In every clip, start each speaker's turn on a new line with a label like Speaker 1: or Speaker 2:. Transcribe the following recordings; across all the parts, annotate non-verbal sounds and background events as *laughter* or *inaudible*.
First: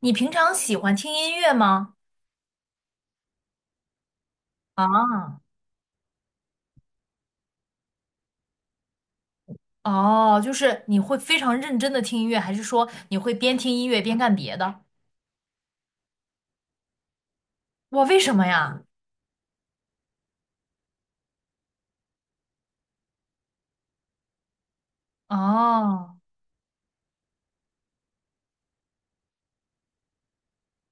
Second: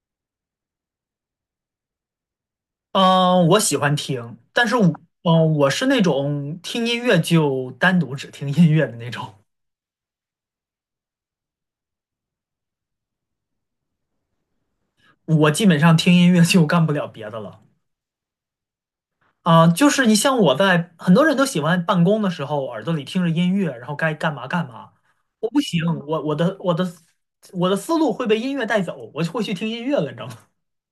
Speaker 1: 你平常喜欢听音乐吗？
Speaker 2: 嗯，我喜欢听，但是我，
Speaker 1: 啊，
Speaker 2: 嗯，我是那种听音乐就单独只听音乐的那种，
Speaker 1: 哦，就是你会非常认真的听音乐，还是说你会边听音乐边干别的？
Speaker 2: 我基本上听音乐就干不了别的了。
Speaker 1: 我为什么呀？
Speaker 2: 啊，就是你像很多人都喜欢办公的时候耳朵里听着音乐，然后该干嘛干嘛。我不行，
Speaker 1: 哦。
Speaker 2: 我我的我的我的思路会被音乐带走，我就会去听音乐了，你知道吗？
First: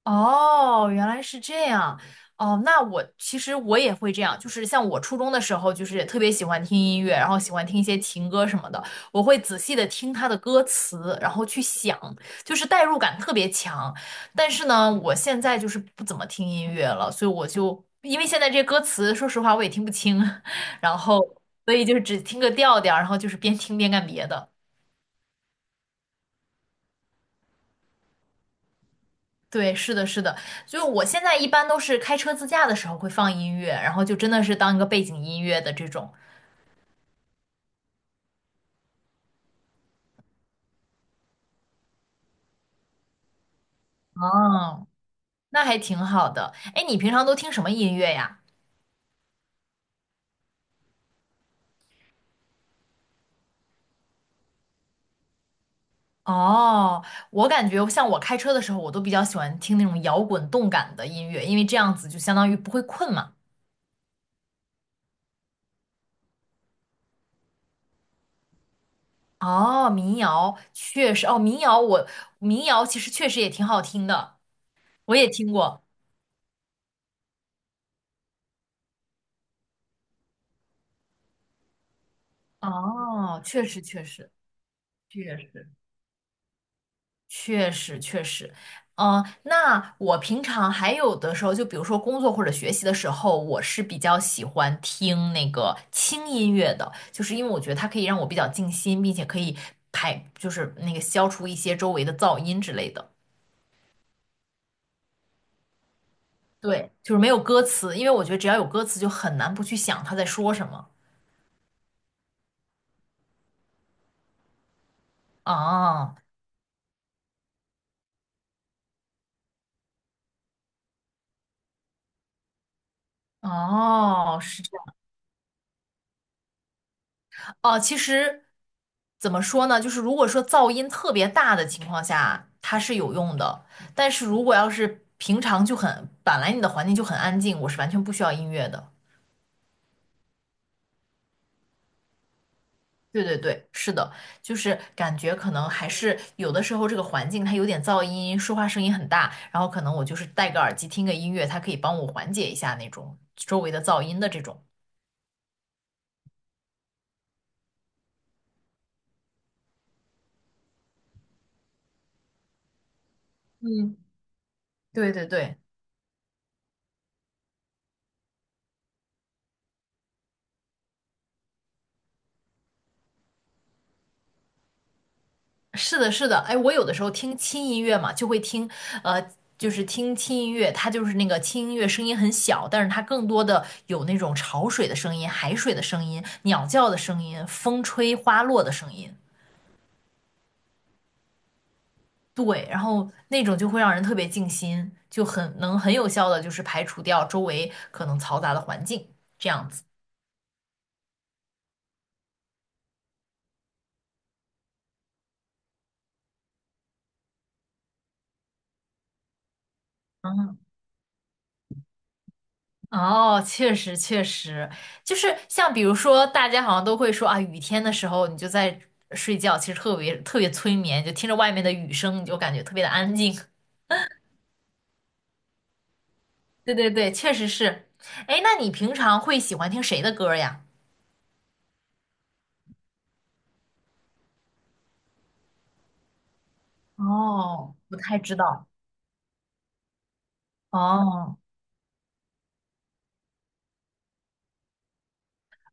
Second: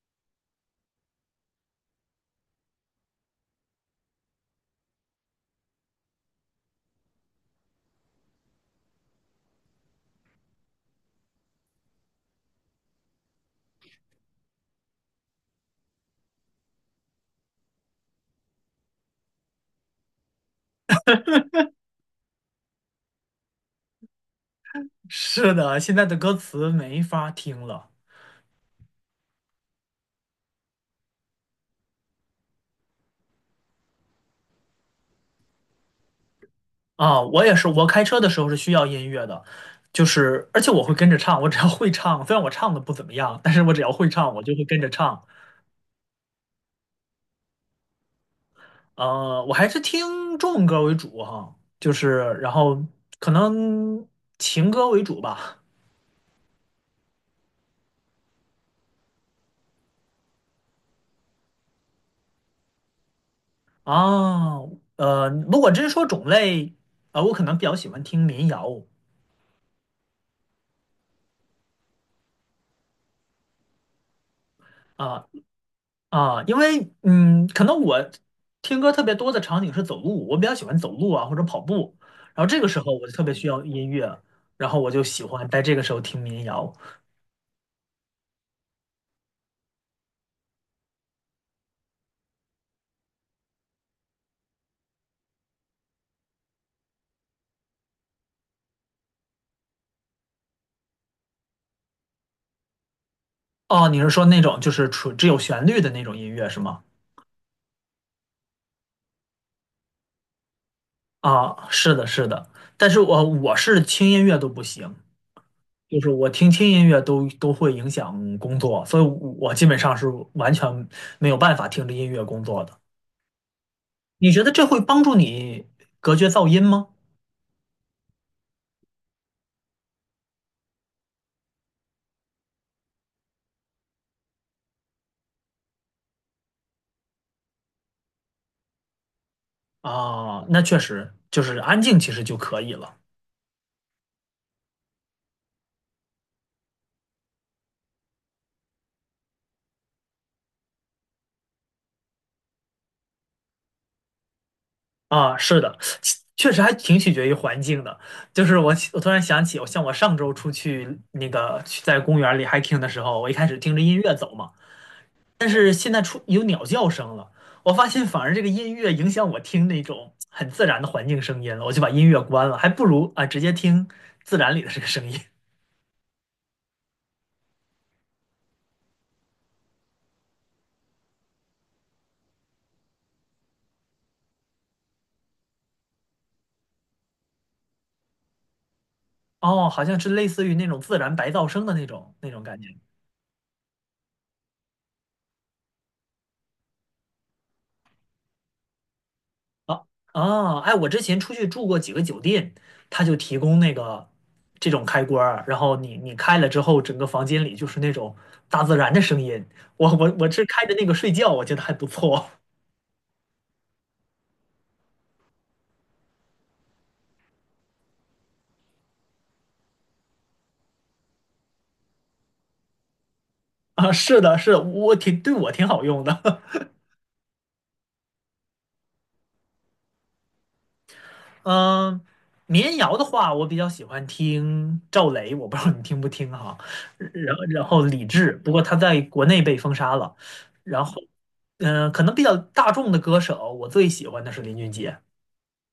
Speaker 1: 哦，原来是这样。哦，那我其实也会这样，就是像我初中的时候，就是也特别喜欢听音乐，然后喜欢听一些情歌什么的，我会仔细的听他的歌词，然后去想，就是代入感特别强。但是呢，我现在就是不怎么听音乐了，所以我就因为现在这些歌词，说实话我也听不清，*laughs* 然后所以就是只听个调调，然后就是边听边干别的。
Speaker 2: *laughs* 是的，现在的歌词没法听了。
Speaker 1: 对，是的，是的，就我现在一般都是开车自驾的时候会放音乐，然后就真的是当一个背景音乐的这种。
Speaker 2: 啊，我也是，我开车的时候是需要音乐的，就是而且我会跟着唱，我只要会唱，虽然我唱的不怎么样，但是我只要会唱，我就会跟
Speaker 1: 哦，
Speaker 2: 着唱。
Speaker 1: 那还挺好的。哎，你平常都听什么音乐呀？
Speaker 2: 我还是听中文歌为主哈，就是然后可能情歌为主吧。
Speaker 1: 哦，我感觉像我开车的时候，我都比较喜欢听那种摇滚动感的音乐，因为这样子就相当于不会困嘛。
Speaker 2: 啊，如果真说种类，啊，我可能比较喜欢听民谣
Speaker 1: 哦，民谣确实，哦，民谣其实确实也挺好听的，我
Speaker 2: 啊，
Speaker 1: 也听过。
Speaker 2: 啊，因为可能我听歌特别多的场景是走路，我比较喜欢走路啊或者跑步，然后这个时候我就特别
Speaker 1: 哦，
Speaker 2: 需要
Speaker 1: 确实
Speaker 2: 音
Speaker 1: 确
Speaker 2: 乐，
Speaker 1: 实
Speaker 2: 然后我就喜
Speaker 1: 确
Speaker 2: 欢在
Speaker 1: 实。
Speaker 2: 这个时候听民谣。
Speaker 1: 确实确实，那我平常还有的时候，就比如说工作或者学习的时候，我是比较喜欢听那个轻音乐的，就是因为我觉得它可以让我比较静心，并且可以排，就是那个消除一些周围的噪音之类的。
Speaker 2: 哦，你是说那种就是纯只有旋律的那种音乐是吗？
Speaker 1: 对，就是没有歌词，因为我觉得只要有歌词，就很难不去想他在说什么。
Speaker 2: 啊，是的，是的，但是我是轻音乐都不行，就是
Speaker 1: 哦
Speaker 2: 我听轻音乐都会影响工作，所以我基本上是完全没有办法听着音乐工作的。你
Speaker 1: 哦，
Speaker 2: 觉得
Speaker 1: 是
Speaker 2: 这会帮助你隔绝噪音吗？
Speaker 1: 哦，其实怎么说呢？就是如果说噪音特别大的情况下，它是有用的。但是如果要是平常就很，本来你的环境就很安静，我是完全不需要音乐的。
Speaker 2: 啊，那确实就是安静，其实就可以了
Speaker 1: 对对对，是的，就是感觉可能还是有的时候这个环境它有点噪音，说话声音很大，然后可能我就是戴个耳机听个音乐，它可以帮我缓解一下那种周围的噪音的这种。
Speaker 2: 啊。是的，其确实还挺取决于环境的。就是我突然想起，我像我上周出去去在公园里 h 听的时候，我一开始听着音乐走嘛，
Speaker 1: 对对
Speaker 2: 但
Speaker 1: 对。
Speaker 2: 是现在出有鸟叫声了，我发现反而这个音乐影响我听那种很自然的环境声音了，我就把音乐关了，还不如啊直接听自然里的这个声音。
Speaker 1: 是的，是的，哎，我有的时候听轻音乐嘛，就会听，呃，就是听轻音乐，它就是那个轻音乐声音很小，但是它更多的有那种潮水的声音、海水的声音、鸟叫的声音、风吹花落的声音，
Speaker 2: 哦，好像是类似于那种自然白噪声的那种感
Speaker 1: 对，
Speaker 2: 觉。
Speaker 1: 然后那种就会让人特别静心，就很能很有效的就是排除掉周围可能嘈杂的环境，这样子。
Speaker 2: 啊啊！哎，我之前出去住过几个酒店，他就提供那个这种开关儿然后你开了之后，整个房间里就是那种大自然的声音。我是
Speaker 1: 嗯
Speaker 2: 开着那个睡觉，我觉得还不错
Speaker 1: 哦，确实确实，就是像比如说，大家好像都会说啊，雨天的时候你就在睡觉，其实特别特别催眠，就听着外面的雨声，你就感觉特别的安静。
Speaker 2: *laughs* 啊。是的，是的我挺好用的。
Speaker 1: 对对对，确实是。哎，那你平常会喜欢听谁的歌呀？
Speaker 2: *laughs* 嗯，民谣的话，我比较喜欢听赵雷，我不知道你听不听哈。然后然
Speaker 1: 哦，
Speaker 2: 后
Speaker 1: 不
Speaker 2: 李
Speaker 1: 太
Speaker 2: 志，
Speaker 1: 知
Speaker 2: 不过
Speaker 1: 道。
Speaker 2: 他在国内被封杀了。然后，
Speaker 1: 哦
Speaker 2: 可能比较大众的歌手，我最喜欢的是林俊杰。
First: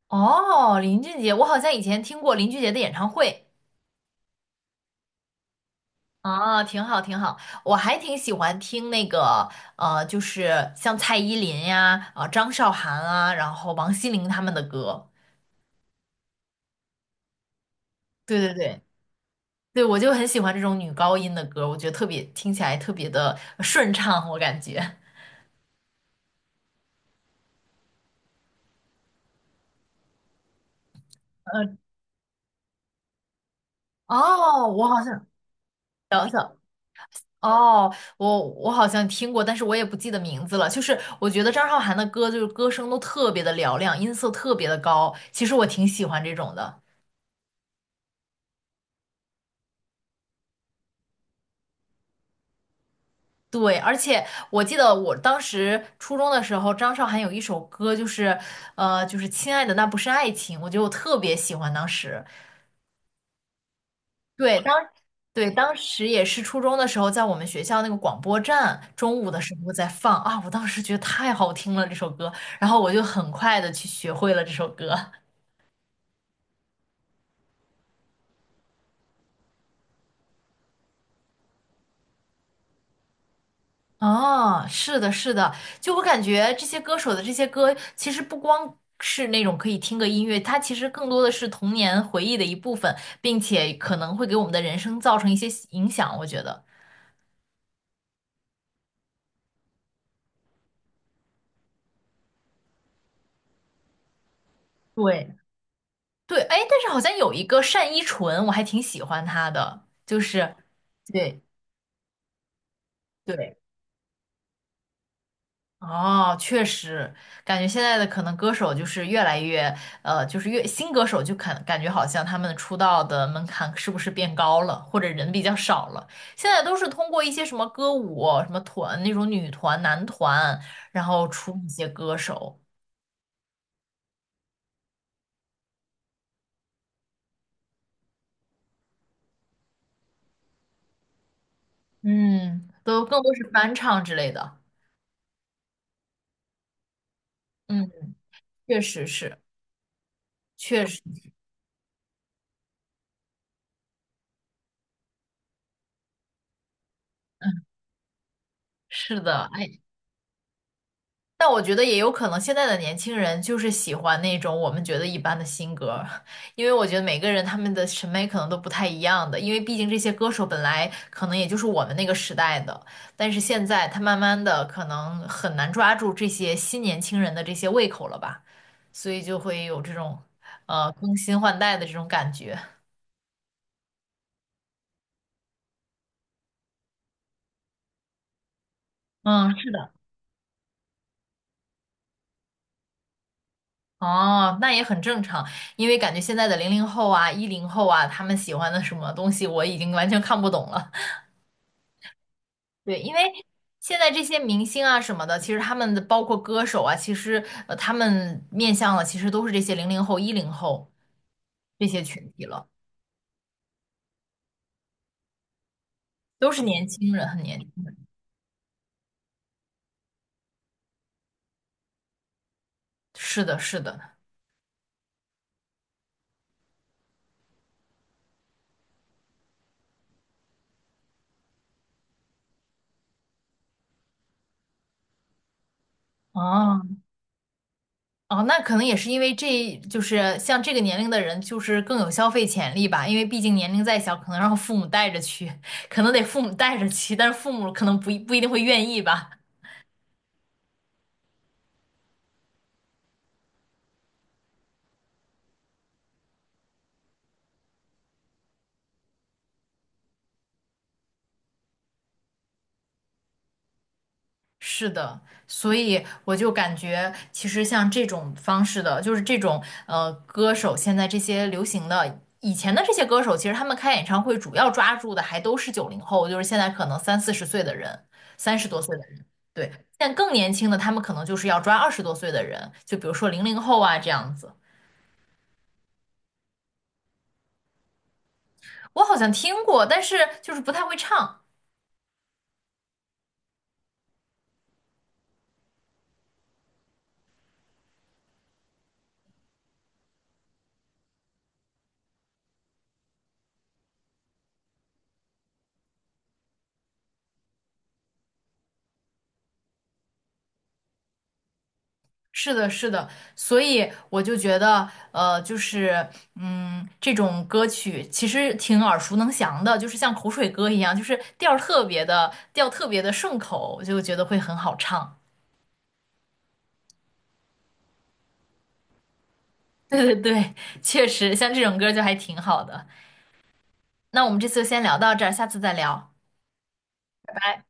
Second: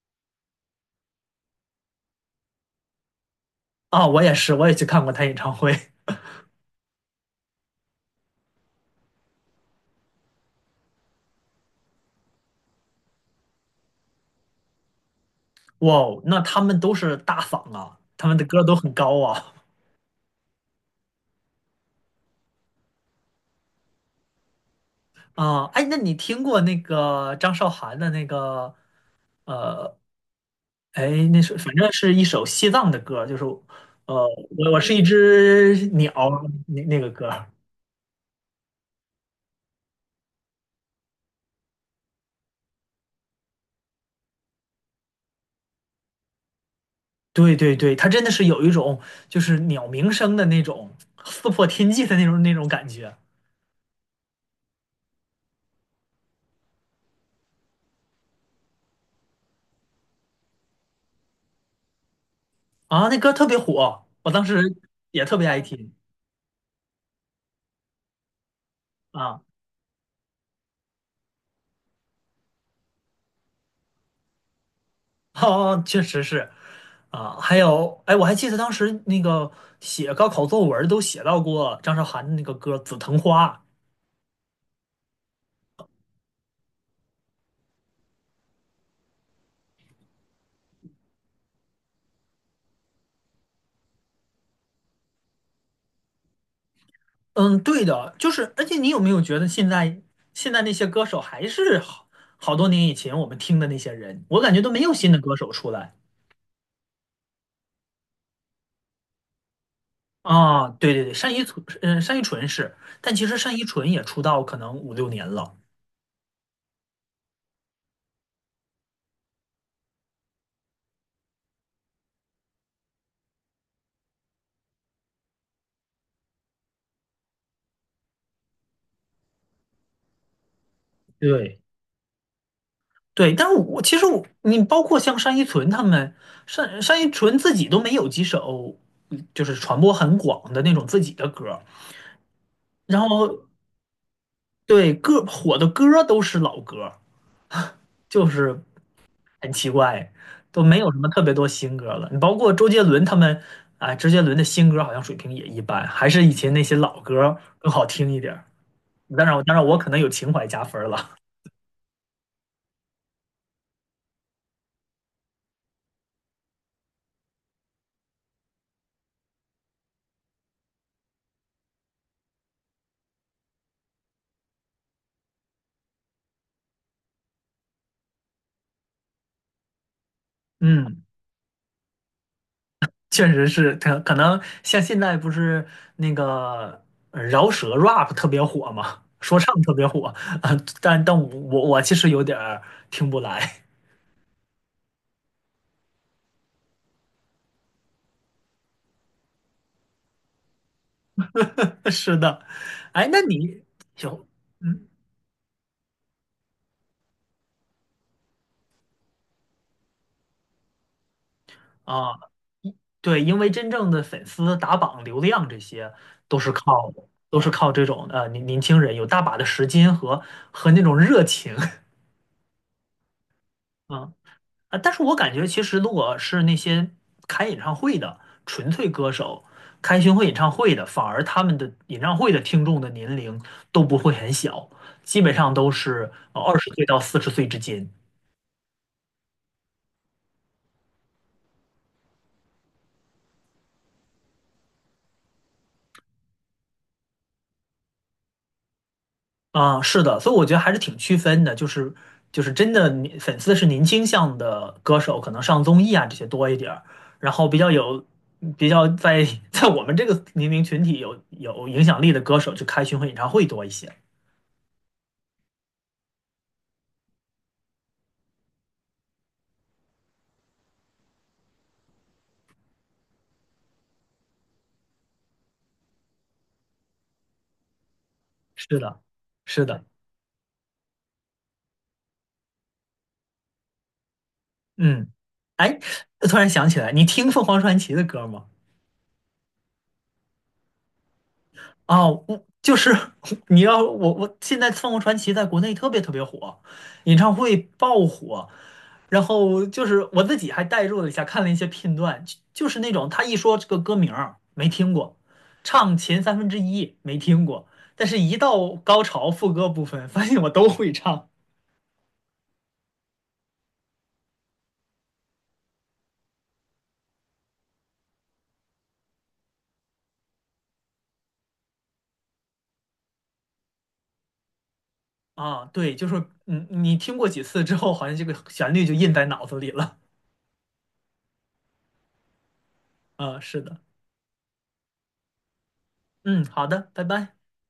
Speaker 1: 哦，林俊杰，我好像以前听过林俊杰的演唱会。
Speaker 2: 啊，我也是，我也去看过他演唱会。*laughs*
Speaker 1: 啊，挺好，挺好，我还挺喜欢听那个，就是像蔡依林呀、啊、张韶涵啊，然后王心凌他们的歌。
Speaker 2: 哇哦，那他们都是大嗓啊，他们
Speaker 1: 对
Speaker 2: 的
Speaker 1: 对
Speaker 2: 歌都
Speaker 1: 对，
Speaker 2: 很高啊。
Speaker 1: 对，我就很喜欢这种女高音的歌，我觉得特别听起来特别的顺畅，我感觉。
Speaker 2: 啊，哎，那你听过那个张韶涵的呃，哎，那是反正
Speaker 1: *laughs*
Speaker 2: 是一首西藏的歌，就是呃，
Speaker 1: 哦，
Speaker 2: 我
Speaker 1: 我
Speaker 2: 是一
Speaker 1: 好像
Speaker 2: 只鸟
Speaker 1: 等等，
Speaker 2: 那个歌。
Speaker 1: 哦，我好像听过，但是我也不记得名字了。就是我觉得张韶涵的歌，就是歌声都特别的嘹亮，音色特别的高，其实我挺喜欢这种的。
Speaker 2: 对对对，它真的是有一种就是鸟鸣声的那种撕破天际的那种感觉
Speaker 1: 对，而且我记得我当时初中的时候，张韶涵有一首歌，就是就是《亲爱的那不是爱情》，我觉得我特别喜欢。当时，
Speaker 2: 啊，那歌特别火，我当
Speaker 1: 对，当
Speaker 2: 时也特别
Speaker 1: 对
Speaker 2: 爱
Speaker 1: 当
Speaker 2: 听。
Speaker 1: 时也是初中的时候，在我们学校那个广播站，中午的
Speaker 2: 啊。
Speaker 1: 时候在放啊，我当时觉得太好听了这首歌，然后我就很快的去学会了这首歌。
Speaker 2: *laughs* 哦，确实是，啊，还有，哎，我还记得当时那个写高考作文儿都写到过张韶涵的那个歌《紫藤花》。
Speaker 1: 哦，是的，是的，就我感觉这些歌手的这些歌，其实不光是那种可以听个音乐，它其实更多的是童年回忆的一部分，并且可能会给我们的人生造成一些影响，我觉得。
Speaker 2: 嗯，对的，就是，而且你有没有觉得现在那些歌手还是好多年以前我们听的那些人，我感觉都没有新的歌
Speaker 1: 对，
Speaker 2: 手出来
Speaker 1: 对，哎，但是好像有一个单依纯，我还挺喜欢她的，就是，
Speaker 2: 啊。对对对，单
Speaker 1: 对
Speaker 2: 依纯，嗯，单依纯是，但其实单
Speaker 1: 对，
Speaker 2: 依纯也出道可能五六年了。
Speaker 1: 哦，确实，感觉现在的可能歌手就是越来越，就是越新歌手就感觉好像他们出道的门槛是不是变高了，或者人比较少了？现在都是通过一些什么歌舞、什么团那种女团、男团，然后出
Speaker 2: 对。
Speaker 1: 一些歌手，
Speaker 2: 对，但是其实我你包括像单依纯他们，单依纯自己都没有几首，就是传播很广的那种自己的歌儿
Speaker 1: 嗯，
Speaker 2: 然
Speaker 1: 都更多
Speaker 2: 后
Speaker 1: 是翻唱之类的，
Speaker 2: 对歌火的歌儿都是老歌儿
Speaker 1: 嗯，
Speaker 2: 就是
Speaker 1: 确实是，
Speaker 2: 很奇怪，都没
Speaker 1: 确
Speaker 2: 有什
Speaker 1: 实，
Speaker 2: 么特别多新歌了。你包括周杰伦他们，啊、周杰伦的新歌好像水平也一般，还是以前那些老歌儿
Speaker 1: 嗯，
Speaker 2: 更好听一点儿。
Speaker 1: 是
Speaker 2: 当然，
Speaker 1: 的，
Speaker 2: 当然我
Speaker 1: 哎。
Speaker 2: 可能有情怀加分儿了。
Speaker 1: 但我觉得也有可能，现在的年轻人就是喜欢那种我们觉得一般的新歌，因为我觉得每个人他们的审美可能都不太一样的，因为毕竟这些歌手本来可能也就是我们那个时代的，但是现在他慢慢的可能很难抓住这些新年轻人的这些胃口了吧，所以就会有这种
Speaker 2: *laughs* 嗯
Speaker 1: 更新换代的这种感觉。
Speaker 2: 确实是，可能像现在不是那个饶舌 rap 特别火嘛，说
Speaker 1: 嗯，
Speaker 2: 唱
Speaker 1: 是
Speaker 2: 特别
Speaker 1: 的。
Speaker 2: 火啊，但我其实有点儿听不来。
Speaker 1: 哦，那也很正常，因为感觉现在的零零后啊、一零后啊，他们喜欢的什么东西我已经完全看不懂了。
Speaker 2: *laughs* 是的，
Speaker 1: 对，
Speaker 2: 哎，
Speaker 1: 因
Speaker 2: 那
Speaker 1: 为
Speaker 2: 你
Speaker 1: 现在这
Speaker 2: 有
Speaker 1: 些明星
Speaker 2: 嗯
Speaker 1: 啊什么的，其实他们的包括歌手啊，其实他们面向的其实都是这些零零后、一零后这些
Speaker 2: 啊，
Speaker 1: 群体了，
Speaker 2: 对，因为真正的粉丝打榜、流量这些都是
Speaker 1: 都是年
Speaker 2: 靠
Speaker 1: 轻人，
Speaker 2: 都
Speaker 1: 很
Speaker 2: 是
Speaker 1: 年轻。
Speaker 2: 靠这种呃年年轻人有大把的时间和和那种热情。*laughs*
Speaker 1: 是的，是的。
Speaker 2: 啊，但是我感觉其实如果是那些开演唱会的纯粹歌手，开巡回演唱会的，反而他们的演唱会的听众的年龄都不会很小，基本上都是呃二十
Speaker 1: 哦
Speaker 2: 岁到四十岁之间。
Speaker 1: 哦，那可能也是因为这就是像这个年龄的人，就是更有消费潜力吧，因为毕竟年龄再小，可能让父母带着去，可能得父母带着去，但是父母可能不一定会愿意吧。
Speaker 2: 啊，是的，所以我觉得还是挺区分的，就是真的你粉丝是年轻向的歌手，可能上综艺啊这些多一点儿，然后比较在 *laughs* 在我们这个年龄群体有影响力的歌手，就开巡回演唱会多一些。
Speaker 1: 是的，所以我就感觉，其实像这种方式的，就是这种歌手，现在这些流行的，以前的这些歌手，其实他们开演唱会主要抓住的还都是九零后，就是现在可能三四十岁的人，三十
Speaker 2: 是
Speaker 1: 多岁
Speaker 2: 的，
Speaker 1: 的人，
Speaker 2: 是
Speaker 1: 对，
Speaker 2: 的。
Speaker 1: 但更年轻的他们可能就是要抓二十多岁的人，就比如说零零后啊这样子。
Speaker 2: 嗯，哎，突然想起来，你听凤凰传奇的歌吗？
Speaker 1: 我好像听过，但是就是不太会唱。
Speaker 2: 啊，我就是 *laughs* 你要我我现在凤凰传奇在国内特别特别火，演唱会爆火，然后就是我自己还代入了一下，看了一些片段，就是那种他一说这个歌名儿没听过，唱前1/3没听过，但是一到高潮副歌部分，发现我都会唱
Speaker 1: 是的，是的，所以我就觉得，就是，这种歌曲其实挺耳熟能详的，就是像口水歌一样，就是调儿特别的，调特别的顺口，我就觉得会很好唱。
Speaker 2: 啊，对，就是嗯，你听过几次之后，好像这个旋律就印在脑子里
Speaker 1: *laughs*
Speaker 2: 了，
Speaker 1: 对对对，确实，像这种歌就还挺好的。
Speaker 2: 啊，是的。
Speaker 1: 那我们这次就先聊到这儿，下次再聊，
Speaker 2: 嗯，好的，拜
Speaker 1: 拜
Speaker 2: 拜。
Speaker 1: 拜。